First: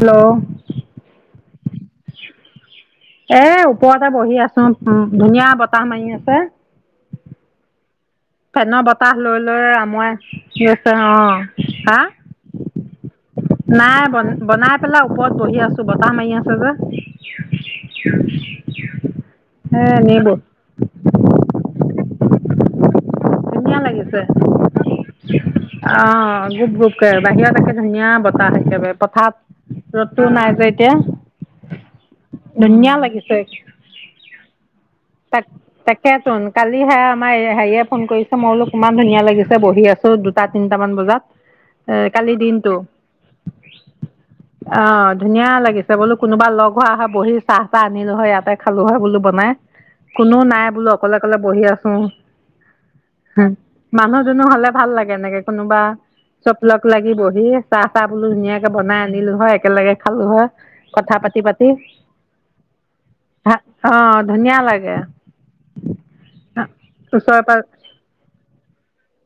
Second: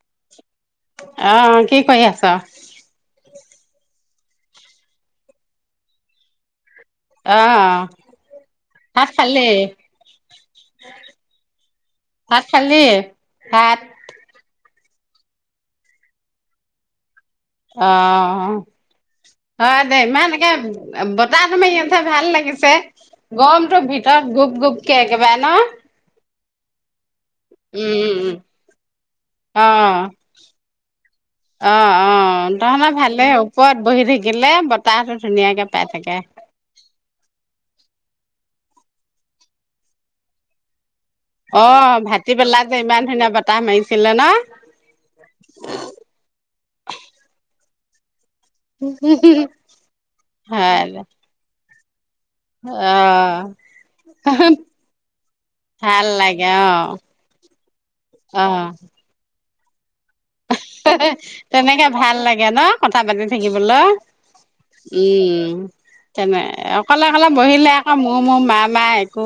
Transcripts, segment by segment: Hello আহ কি কৰি আছ এ ওপৰতে বহি আছো উ ধুনীয়া বতাহ মাৰি আছে অ পেনৰ ভাত বতাহ খালি? লৈ লৈ আমই গৈছে অ হা ভাত খালি? ভাত নাই বন বনাই পেলাই ওপৰত বহি আছো বতাহ মাৰি আছে যে অ এ হয় দে এনেই ইমান ব এনেকে বতাহ তমাৰ ইিহঁতে ভাল লাগিছে ধুনীয়া গমতটো লাগিছে ভিতৰত গোপ গোপকে একেবাৰে ন অ গুপ গুপকে বাহিৰত একে ধুনীয়া উম, বতাহ একেবাৰে পথাত অ'। ৰ'দতো নাই যে এতিয়া অ' অ' ধুনীয়া তহতৰ ভালে লাগিছে ওপৰত বহি থাকিলে বতাহটো তাক ধুনীয়াকে পাই থাকে। তাকেতোন কালি হে আমাৰ হেৰিয়ে কৰিছে মই বোলো কিমান ধুনীয়া লাগিছে বহি আছো দুটা তিনিটামান বজাত। অ এ ভাটি কালি বেলা যে দিনটো ইমান ধুনীয়া বতাহ মাৰিছিলে ন অ' ধুনীয়া লাগিছে বোলো কোনোবা লগ হোৱা হয় বহি চাহ। তাহ আনিলো হয় ইয়াতে খালো হয় বোলো বনাই কোননেও নাই হয় বোলো দে। অকলে অকলে বহি আছো অ' হ মানুহ দুনুহ ভাল লাগে এনেকে কোনোবা। ভাল লাগে চব লগ অ', লাগি বহি চাহ চাহ বোলো ধুনীয়াকে অ', বনাই আনিলো হয় একেলগে খালো হয়। কথা পাতি পাতি তেনেকে ভাল লাগে ন কথা পাতি থাকিবলৈ। অ' ধুনীয়া লাগে উম তেনেক অকলে অকলে ওচৰে পাজ বহিলে আকৌ মোৰ মোৰ মা মায় আকৌ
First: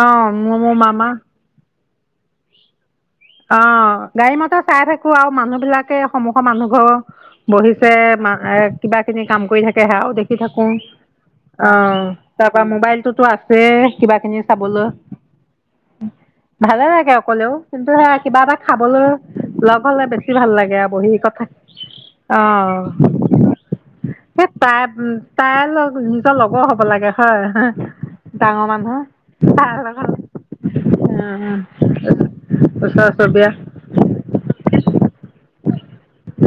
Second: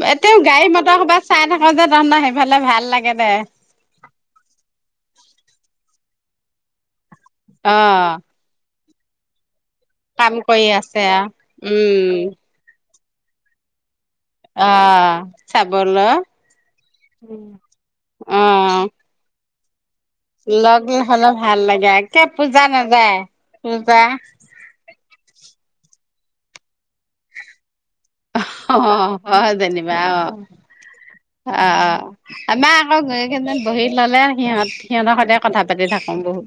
অ' এতিও মোৰ গাড়ী মোৰ মতৰ মামা ক'ৰবাত চাই থাক যে তহ সেইফালে ভাল লাগে। দে অ' গাড়ী মটৰ চাই থাকো আৰু মানুহ বিলাকে সন্মুখৰ মানুহ ঘৰ অ বহিছে মা কিবা খিনি কাম কৰি থাকে একেৰাহে আও কাম দেখি কৰি থাকো আছে আও অ উম 'তাৰ পৰাা মোবাইলটোতো আছেই কিবা কিনি অ চাবলৈ চাবলৈ ভালে লাগে অকলেও কিন্তু সে। কিবা অ এটা খাবলৈ লগ। হ'লে বেছি ভাল লাগে লগ আৰু বহি হলে কথা ভাল লাগে একে অ পূজা নাযায় পূজা তাই -তাই লগ নিজৰ লগৰ হ'ব লাগে হয়। ডাঙৰ মানুহ অ' হয় তাৰ যেনিবা লগত অ ' অ' আমাৰ আকৌ ওচৰ গৈ চুবুৰীয়া কেইমান বহিত ললে সিহঁত সিহঁতৰ সতে পাতি থাকোঁ বহুত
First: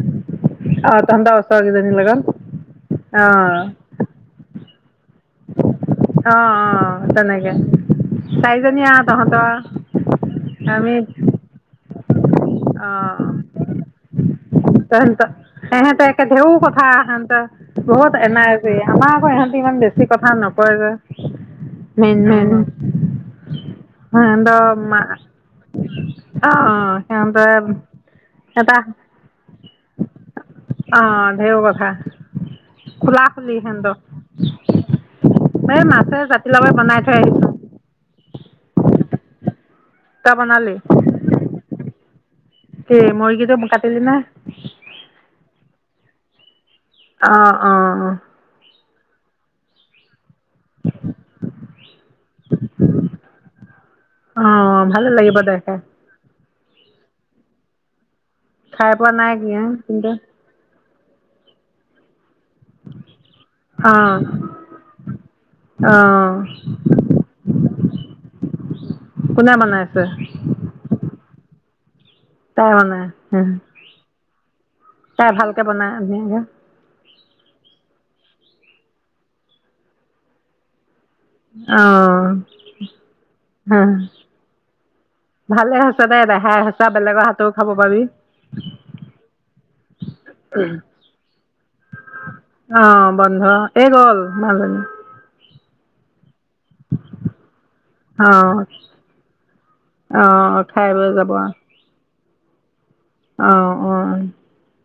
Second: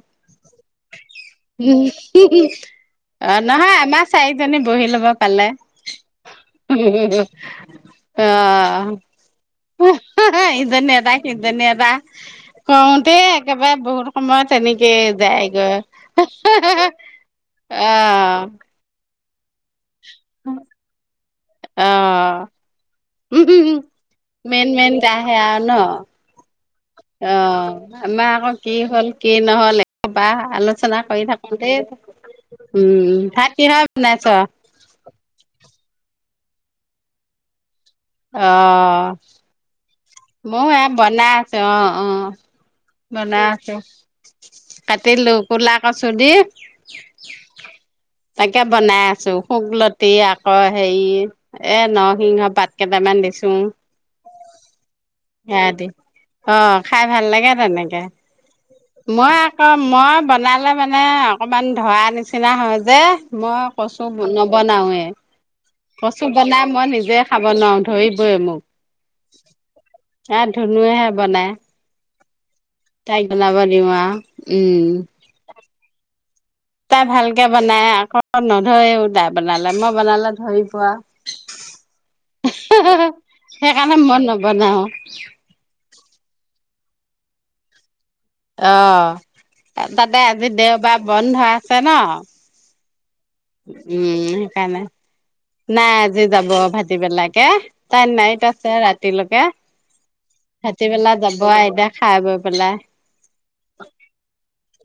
অ', তহঁতৰ ওচৰ কেইজনীৰ লগত অ 'নহয় আমাৰ চাৰিজনী পঢ়ি ল'ব পালে অ', অ', তেনেকে চাৰিজনী আহ আৰু তহঁতৰ ইজনি আমি এটা সিজনি এটা কৰওঁতে অ', একেবাৰে বহুত সময়ত তেনেকে তেহেঁত যায়গৈ সেহেঁতে একে ঢেৰ কথা সেহেঁতে বহুত আহ এনাই যে আমাৰ আকৌ ইহঁতি ইমান বেছি কথা নকয় যে আহ [inaudible] হৰেন্দ মেইন মেইন মা আহে আৰু ন অ ' অ 'আমাৰ আকৌ কি হ'ল কি নহল একো বাহ আলোচনা কৰি অঁ ঢেৰ থাকো দেই কথা খোলা উম ভাত খুলি কিহে সিহঁতৰ বনাইছ এই মাছে জাতিলাবাই বনাই থৈ আহিছো অহ তই মই বনালি এ বনা আছো অ' অ' কি বনাই মুৰ্গীটো আছেো কাটিলি নে কাটিলো কলা কচু দি। অ' অ' তাকে বনাই আছো শুকললতি আকৌ হেৰি এ নৰ সিংহ কেইটামান দিছোঁ অঁ ভালে লাগিব দে সেয়া খাই দি অ' খাই ভাল লাগে তেনেকে খাই পোৱা নাই মই কি আকৌ কিন্তু মই বনালে মানে অকমান ধৰা নিচিনা হয় যে মই কচু অঁ নবনাওে। কচু অঁ বনাই মই নিজে খাম বনাও ধৰিবই মোক কোনে বনাইছে এ ধুনুুৱেহে বনাই। তাই তাই বনাই বলাব দিও আও উম তাই ভালকে বনাই ধুনীয়াকে তাই ভাল ভাল কৰে বনাই আকৌ নধৰি উ তাই বনালে মই বনালে ধৰি পোৱা অ ' হ সেইকাৰণে মই নবনাও ভালে আ দেখাই সঁচা বেলেগৰ হাতও খাব পাৰি। অ' তাতে আজি দেওবাৰ বন্ধ আছে ন' অঁ বন্ধ এই উম গ'ল সেই কাৰণে মাজনী নাই আজি যাব ভতিবেলাকে তাই নাইট অঁ আছে ৰাতিলৈকে অঁ খাই ভাটি বৈ বেলা যাব এতিয়া খাই বৈ পেলাই অঁ অঁ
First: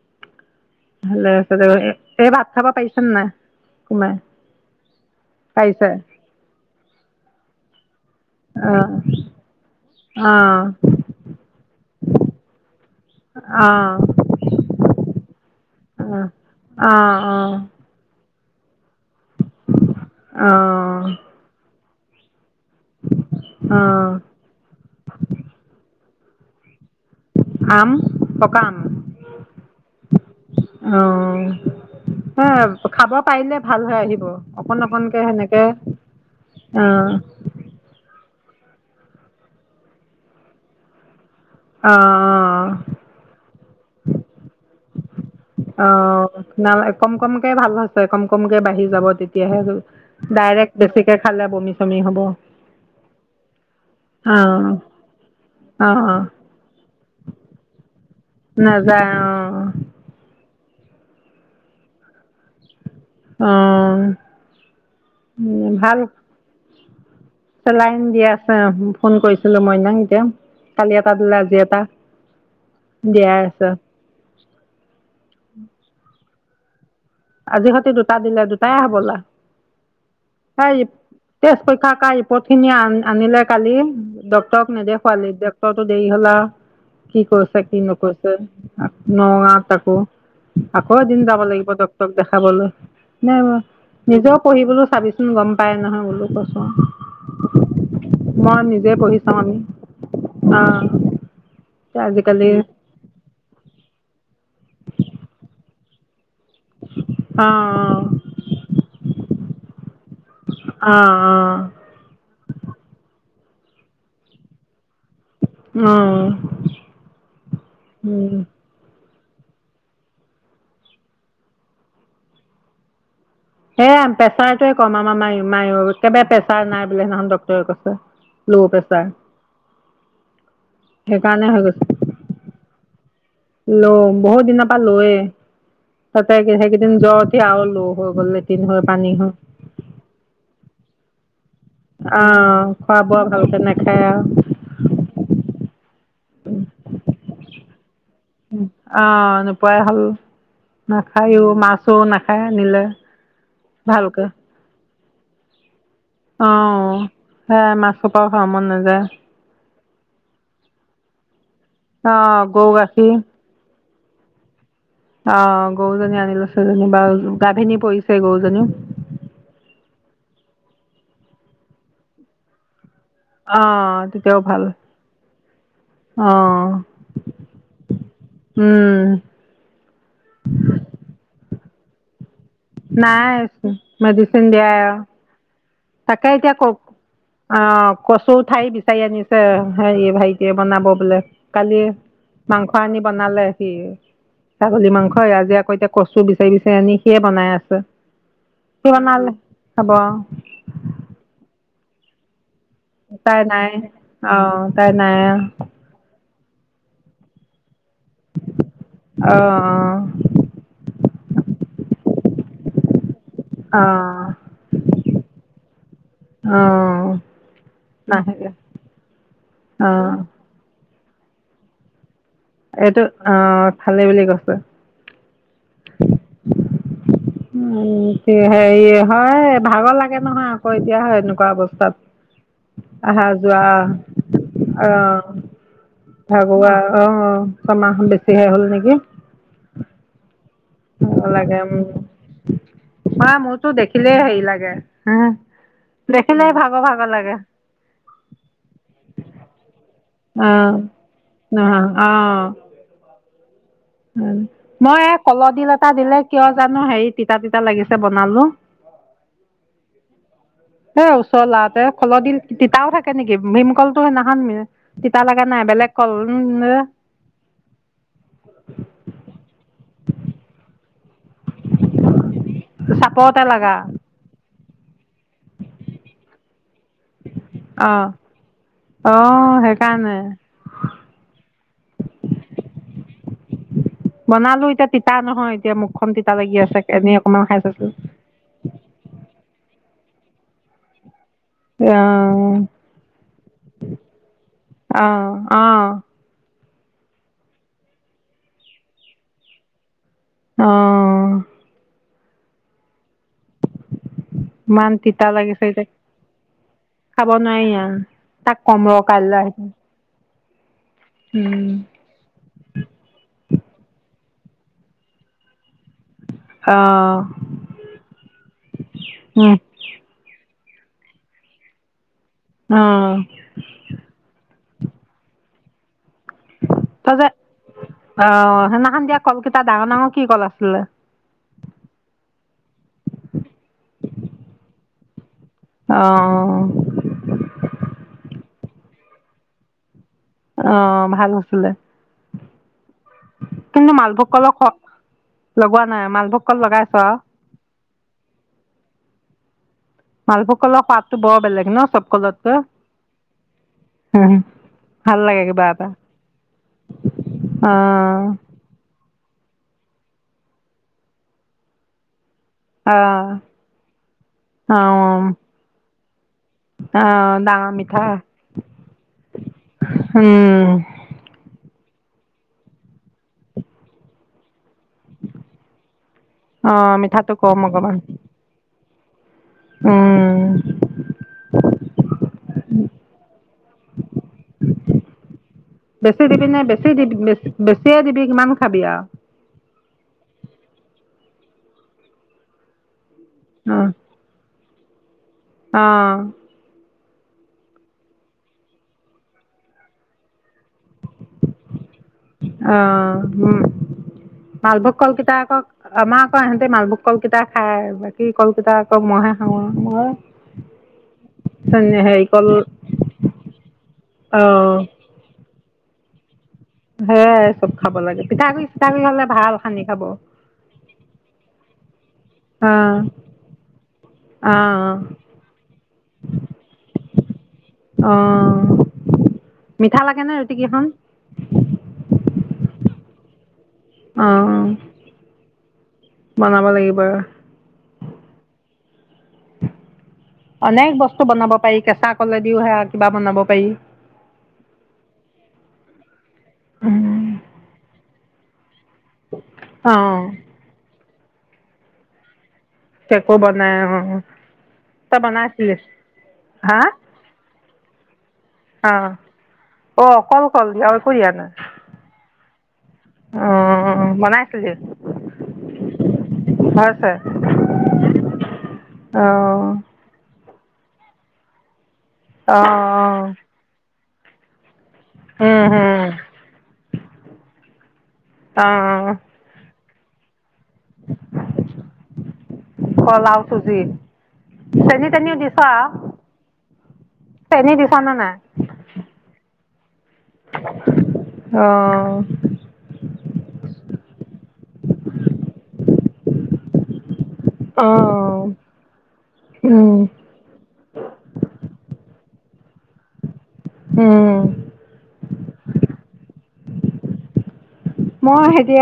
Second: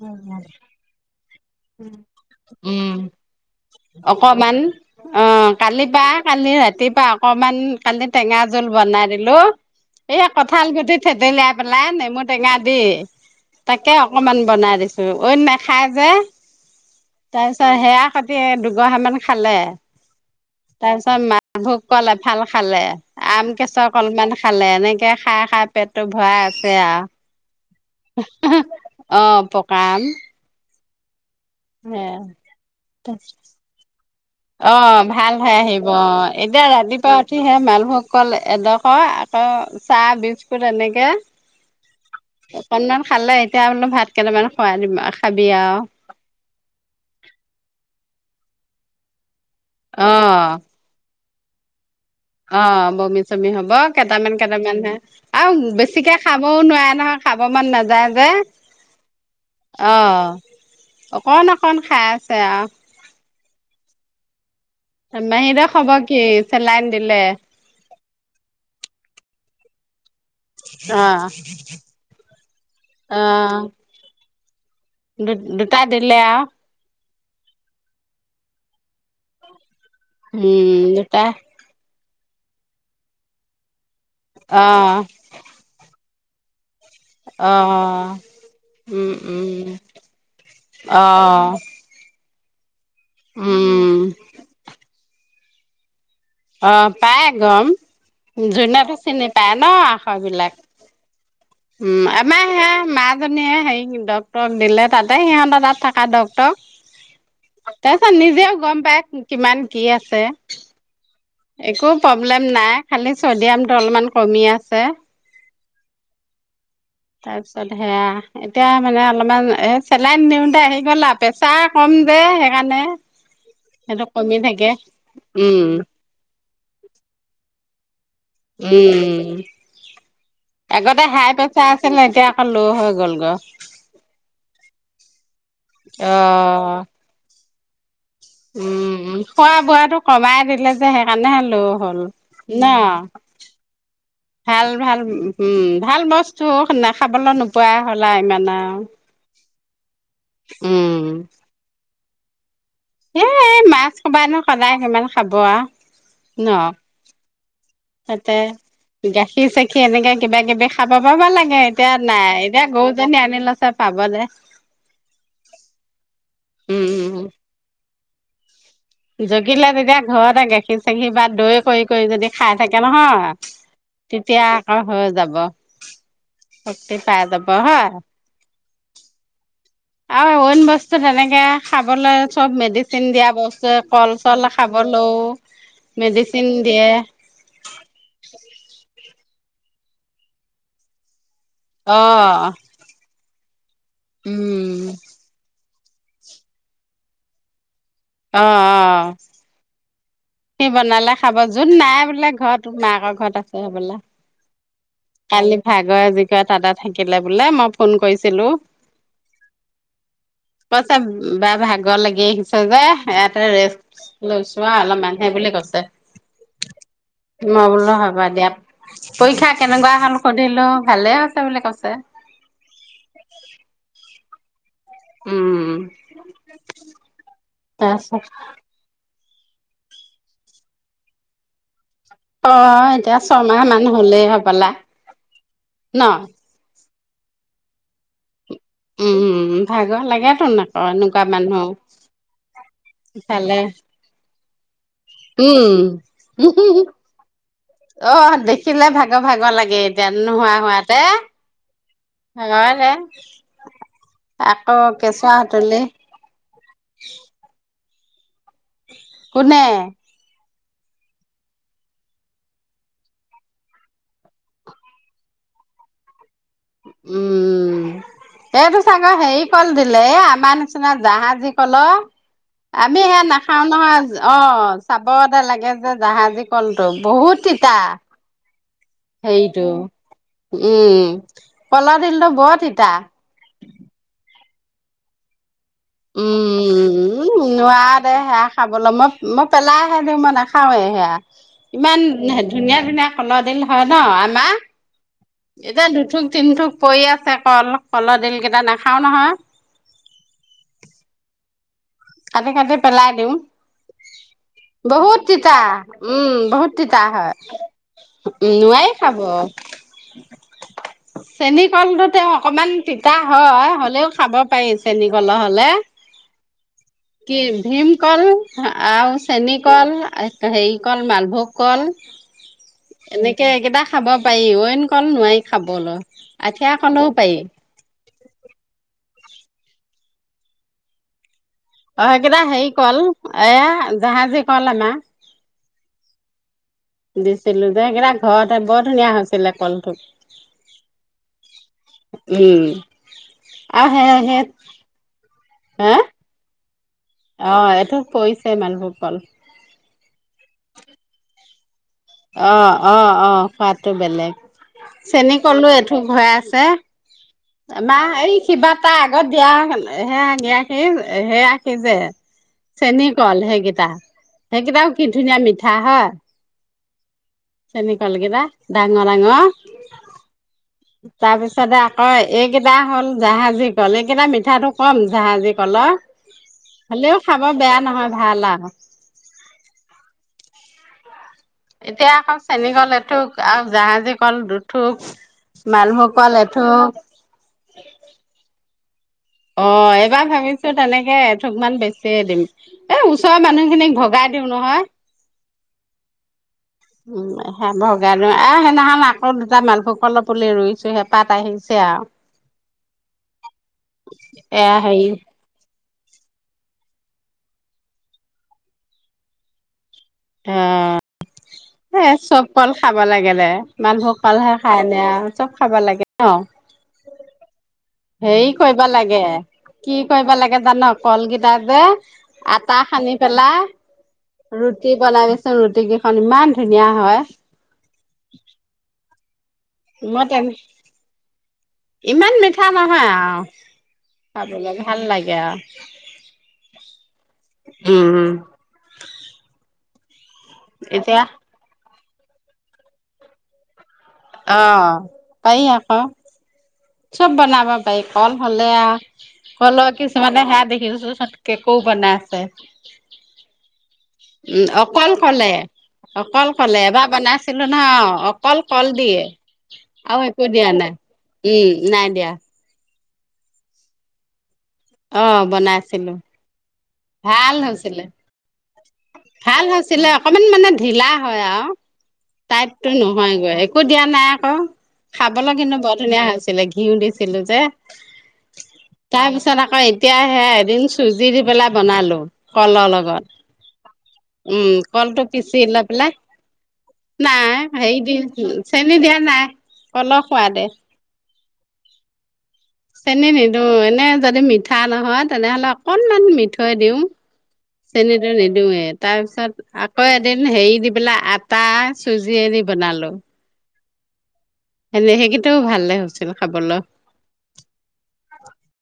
উ, ভালে হৈছে এই ভাত থাবা পাইছ ন নাই কোমাই অকমান অ কালি পাৰিছে বাা কালি ৰাতিুৱা অকমান কালি টেঙা জোল অঁ বনাই দিলো এই অঁ কঁঠাল গুটি থেতেলিয়াই পেলাই নেমু টেঙা দি অঁ তাকে অঁ অকমান বনাই দিছো ই নাখাই যে আহ অ দুগ সাান খালে তাৰ অঁ পিছত মাক ভোক কলে ভাল খালে আম কেচক অঁ অলমান খালে এনেকে খাই খাই পেটটো ভৰাই আছে আৰু আম পকা আম আহ পকাম অ হে খাব পাৰিলে ভাল হৈ আহিব অ অকন অকনকে ভাল হৈ সেনেকে আহিব অ এতিয়া ৰাতিপুৱা উঠিহে মানুহক কলে এডোখৰ আকৌ চাহ বিস্কুট এনেকৈ অ অ বোলো ভাত কেইটামান খুৱাই দিম খাবি আৰু অ কম কমকে ভাল হৈছে কম কমকে বাঢ়ি যাব তেতিয়াহে অ ডাইৰেক্ট বেছিকে খালে বমি চমি হ'ব অ বমি চমি হব কেইটামান কেইটামান হে আৰু বেছিকে অ', খাবও নোৱাৰে ধৰক খাব মন নাযায় যে নাযায় অ', অ অকণ অকন খাই আছে আহ অঁ মাহীদক হব কি চেলাইন দিলে লাইন দিয়া আছে ফোন কৰিছিলো মইনা কালি অ এটা দে আজি এটা দিয়াই আছ দু দুটা দিলিল আজি সতে দুটা দিলে দুটাই হ বলা এই উম দুটা তেছ পইক্ষা ক আহ পট খিনি আন আনিলে কালি অ ডটৰক নেদেখুৱালি ড্টৰটো দেৰি হলা কি অ কৰিছা কি নকছা উম নগাঁ উম তাকো আকৌ অ এদিন যাব লাগিব ত দেখাবলৈ নাই উম নিজেও পঢ়িবলৈও চাবিচোন গম পায় নহয় বোলো কৈছো অ পায় গম মই নিজে যোনাতটো পঢ়ি চিনি চাওঁ পায় আমি ন আখৰ বিলাক অ উম আমাৰ আজিকালি স মা জনীয়ে হেৰি ড্টৰক দিলে তাতে সিহঁত তাত থকা ডট অ তাৰপিছত নিজেও গম পায় কিমান কি আছে অ অ একো প্ৰব্লেম নাই খালি চদিয়ামটো অলমান কমি আছে আহ তাৰপিছত সেয়া এতিয়া মানে অলপমান এ চেলাই নিওঁতে আহি গ'ল আৰু পেছা কম যে সেইকাৰণে সেয় সেইটো কমি থাকে প্ৰেছাৰটোৱে কম আমাৰ ম উম মায় একেবাৰে প্ৰেছাৰ নাই বোলে সেনাহখন ডক্তৰে কৈছে ল' প্ৰেছাৰ উম আগতে হাই সেইকাৰণে হৈ প্ৰেচাৰ গৈছে আছিল নে এতিয়া আকৌ ল' হৈ গল গৈ ল বহুত দিনৰ লয়ে তাতে সেইকেইদিন যতে আহ ল হৈ গ'ল লেট্ৰিন হৈ পানী উম হৈ খোৱা বোৱা টো কমাই দিলে যে সেইকাৰণে হেল হল আহ ন খোৱা বোৱা ভালকে নাখায় আৰু ভাল ভাল উম ভাল বস্তু খাবলৈ নোপোৱা অ নোপোৱাই হল উম নাখায়ও মাছো নাখায় নিলে এ মাছ ভালকে কবাই নো সদায় কিমান খাব আৰু অ ন সে মাছৰ তাতে পৰাাও খোৱা মন নাযায় গাখীৰ চাখি এনেকে কিবা কিবি খাব পাব লাগে এতিয়া অ নাই এতিয়া গৰু গাখীৰ গৰুজনী আনিলে চ পাব দে অ গৰুজনী আনি লো ছজনী বা উম উম গাভিনী পৰিছে গৰুজনীও জগিলে তেতিয়া ঘৰতে গাখীৰ চাখি বা দৈ কৰি কৰি যদি খাই থাকে নহয় অ তেতিয়াও তেতিয়া ভাল আকৌ হৈ যাব অ শতিি পাই দব হ উম আৰুন বস্তু তেনেকে খাবলৈ চব মেডিচিন দিয়া নাই বস্তুৱ কল মেডিচিন চল দিয়াই আৰু খাবলৈও তাকে মেডিচিন এতিয়া ক দিয়ে অ কচু ঠাই বিচাৰে আনিছে হে ভাইটিয়ে বনাব বোলে কালি অ মাংস আনি বনালে সি উম ছাগলী মাংসই আজি আকৌ এতিয়া কচু বিচাৰি বিচাৰি আনি সিয়ে বনাই আছে অ অ সি বনালে হব আৰু সি বনালে খাব যোন নাই বোলে ঘৰত তোৰ মাকৰ ঘৰত তাই আছে নাই হবলা অ' তাই নাই কালি ভাগৰজি ক তা থাকিলে বোলে মই ফোন কৰিছিলো অ' কৈচা বা ভাগ লাগি আহকছ যে এয়াতে ৰেষ্ট অ' অ' লৈছো অলপ ম সেই বো কছে অ' মই বোলো হ'বা দিয়া নাহিলে পৰীক্ষা কেনেকুৱা হ'ল অ' সুধিলো ভালে আছে বুলি কৈছে এইটো আহ থালি বুলি কৈছে উম উ তাৰপিছত হেৰি হয় ভাগৰ লাগে নহয় আকৌ এতিয়া হয় এনেকুৱা অৱস্থাত অ এতিয়া আহহা ছমাহ মান হলেই হবলা যোৱা ন আহ ভাগৱা অ কমাহ বেছিহে হ'ল নেকি উম ভাগৰ লাগেতোন আকৌ এনেকুৱা ভ লাগে মানুহ উম ম ইফালে মোৰতো দেখিলেই হেৰি লাগে উম দেখিলে ভাগ ভাগ লাগে অ দেখিলে ভাগৰ ভাগৰ লাগে এতিয়া নোহোৱা অ', হোৱাতে অ', নলেে মই এই কলডিল হাতলি এটা দিলে কিয় জানো হেৰি তিতা তিতা লাগিছে বনালো পুনে সেই ওচৰ লাতে খলদ তিতাও থাকে নেকি ভীমকলটোো সেইদিনাখান তিতা লগা নাই বেলেগ কল উম, উম সেইটো চাগৰ হেৰি কল দিলে এ আমাৰ নিচিনা জাহাজ আজি কল আমি সে চাপৰতে নাখাও লাগা নহয় অ চাব দে লাগে যে জাহাজী কণটো বহুত তিতা অ', অ', সেইটো সেইকাৰণে উম কল দিলটোো বত ইতিতা বনালো এতিয়া তিতা নহয় এতিয়া মুখখন তিতা লাগি আছে এনেই অকমান উম খাই চাইছো নোৱাৰা খে দি মানে খাওে সেয়া ইমান অঁ ধুনীয়া ধুনীয়া কলদিল হয় ন আমাৰ অঁ অঁ এতিয়া দুথোক তিনিথোক পৰি আছে কল কলদিল কেইটা নাখাও নহয় আহ কাটি কাটি পেলাই দিওঁ ইমান বহুত তিতা লাগিছে এতিয়া উম বহুত তিতা খাব হয় নোৱাৰি আৰু উম তাক ক'ম নোৱাইে ৰ খাব কাইলৈ আহি চেনী কলটোো তেওঁ অকমান তিতা হয় হ'লেও খাব পাৰি চেনী কলৰ হলে হয় কি ভীম কল আৰু চেন কল হেৰি কল মালভোগ কল এনেকে এইকেইটা খাব পাৰি কল নোৱাৰি খাবলৈ আঠিয়া ত কলেও পাৰি আহ সেইদিনাখন দিয়া কলকেইটা ডাঙৰ ডাঙৰ কি কল আছিলে। অকেইটা হেৰি কল এয়া জাহাজী কল আমাৰ। অ, অ। দিছিলো সেইকেইটা ঘৰতে বৰ ধুনীয়া হৈছিলে কলঠোক। অ ভাল আছিলে উম আৰু কিন্তু সে মালভোগ হে কলৰ লগোৱা হা নাই মালভোগ কল লগাই আছ অ', এইটো বেলেগ ন চব কলতকৈ আহ, আহ, আহ খোৱাতটো বেলেগ। ভাল চেনী লাগে কিবা কলো এটা এইঠোক হৈ আছে বাহ আহ এই [unintelligible] আগত দিয়া সেয়া সি সেয়াখি যে চেনী আহ কল সেইকেইটা সেইকেইটাও কি আহ ধুনীয়া মিঠা হয়। আহ ডাঙৰ চেনি মিঠা কলকিতা ডাঙৰ ডাঙৰ। উম। অ, এইকেইটা হ'ল জাহাজী কল এইকেইটা মিঠাটো কম জাহাজী কল অ হ'লেও মিঠাটো খাব কম বেয়া অকমান নহয় ভাল আৰু উম এতিয়া আকৌ চেনী কল এথুোক আৰু জাহাজী কল দুঠুক বেছি মালভোকল‌ দিবি নে বেছি এঠোক দিবি বেছি- বেছিয়ে দিবি কিমান খাৱি। অ এইবাৰ ভাবিছো তেনেকে এথোক মান বেছিয়ে দিম এ ছয় মানুহখিনিক ভগাই দিওঁ নহয়। আহ। উম সে ভগাই দিও আহ সেইদিনাখন আকৌ দুটা মালভোগ কলৰ পুলি ৰুইছো সে অ, উম এয়া ভালভ হেৰি কলকিতা আকৌ আমাৰ আকৌ ইহঁতে মালভোগ কল কেইটা খাই বাকী কল কেইটা আকৌ মইহে খাওঁ মই আহ। চোন এ হেৰি চব কল খাব লাগে দে মালভোগ অ কালহে খায় ন আৰু চব খাব লাগে। অহ। সেইয়াই চব খাব লাগে পিঠাগুড়ি চিঠাগুড়ি কৰি লাগে হলে ভাল সানি কি খাব। কৰিব লাগে জান কলকেইটা যে অ আটা সানি পেলাই অ ৰুটি বনাবিচোন ৰুটি কেইখন ইমান ধুনীয়া হয়। অ। মিঠা লাগে মই নে তেনে ৰুটিকেইখন ইমান মিঠা নহয় আৰু। অ খাবলৈ ভাল লাগে আৰু। বনাব লাগিব ৰ উম, উম। অনেক বস্তু বনাব পাৰি কেঁচা কলেদিও সে কিবা বনাব পাৰি। অ পাৰ আকৌ চব বনাব পাৰি কল হ'লে আহ। কল অ কিছুমানে সেয়া দেখিছোঁ কেকো বনাই আছে। কেকো বনাই অ,। উম অকল তই কলে। বনাইছিলি অকল কলে হা এবাৰ বনাইছিলো নহয় অকল কল অ দিয়ে। অ আকৈ অকল একো কল দিয়া নাই একো দিয়া নাই উম নাই দিয়া। অ বনাইছিলো দে অ, বনাইছিলো। হৈছে ভাল হৈছিলে অ ভাল হৈছিলে অক ইমান মানে ঢিলা হয় আৰু অ টাইপতটো নহয়গৈ একো দিয়া নাই আকৌ। খাবলৈ উম কিন্তু বৰ হম ধুনীয়া হৈছিলে ঘিউ দিছিলো যে অ তাৰপিছত আকৌ তেতিয়া সে এদিন চুজি দি পেলাই বনালো কলৰ লগত। কল আৰু চুজি উম চেনি কলটো তেনিও দিছ পিছি ইলাপেলা আৰু নাই চেনি হে দিছ নে দি নাই চেনি দিয়া নাই কল সোৱাদে। অ। চেনী নিদিওঁ এনে যদি মিঠা নহয় তেনেহলে অকনমান মিঠৈ দিওঁ। অ চেনীতটো নিদিওয়ে তাৰ পিছত উম আকৌ এদিন হেৰি দি পেলাই আটা চুজি চুজিয়ে দি বনালো উম এনে সেইকেইটাও ভালে হৈছিল খাবলৈ মই এতিয়া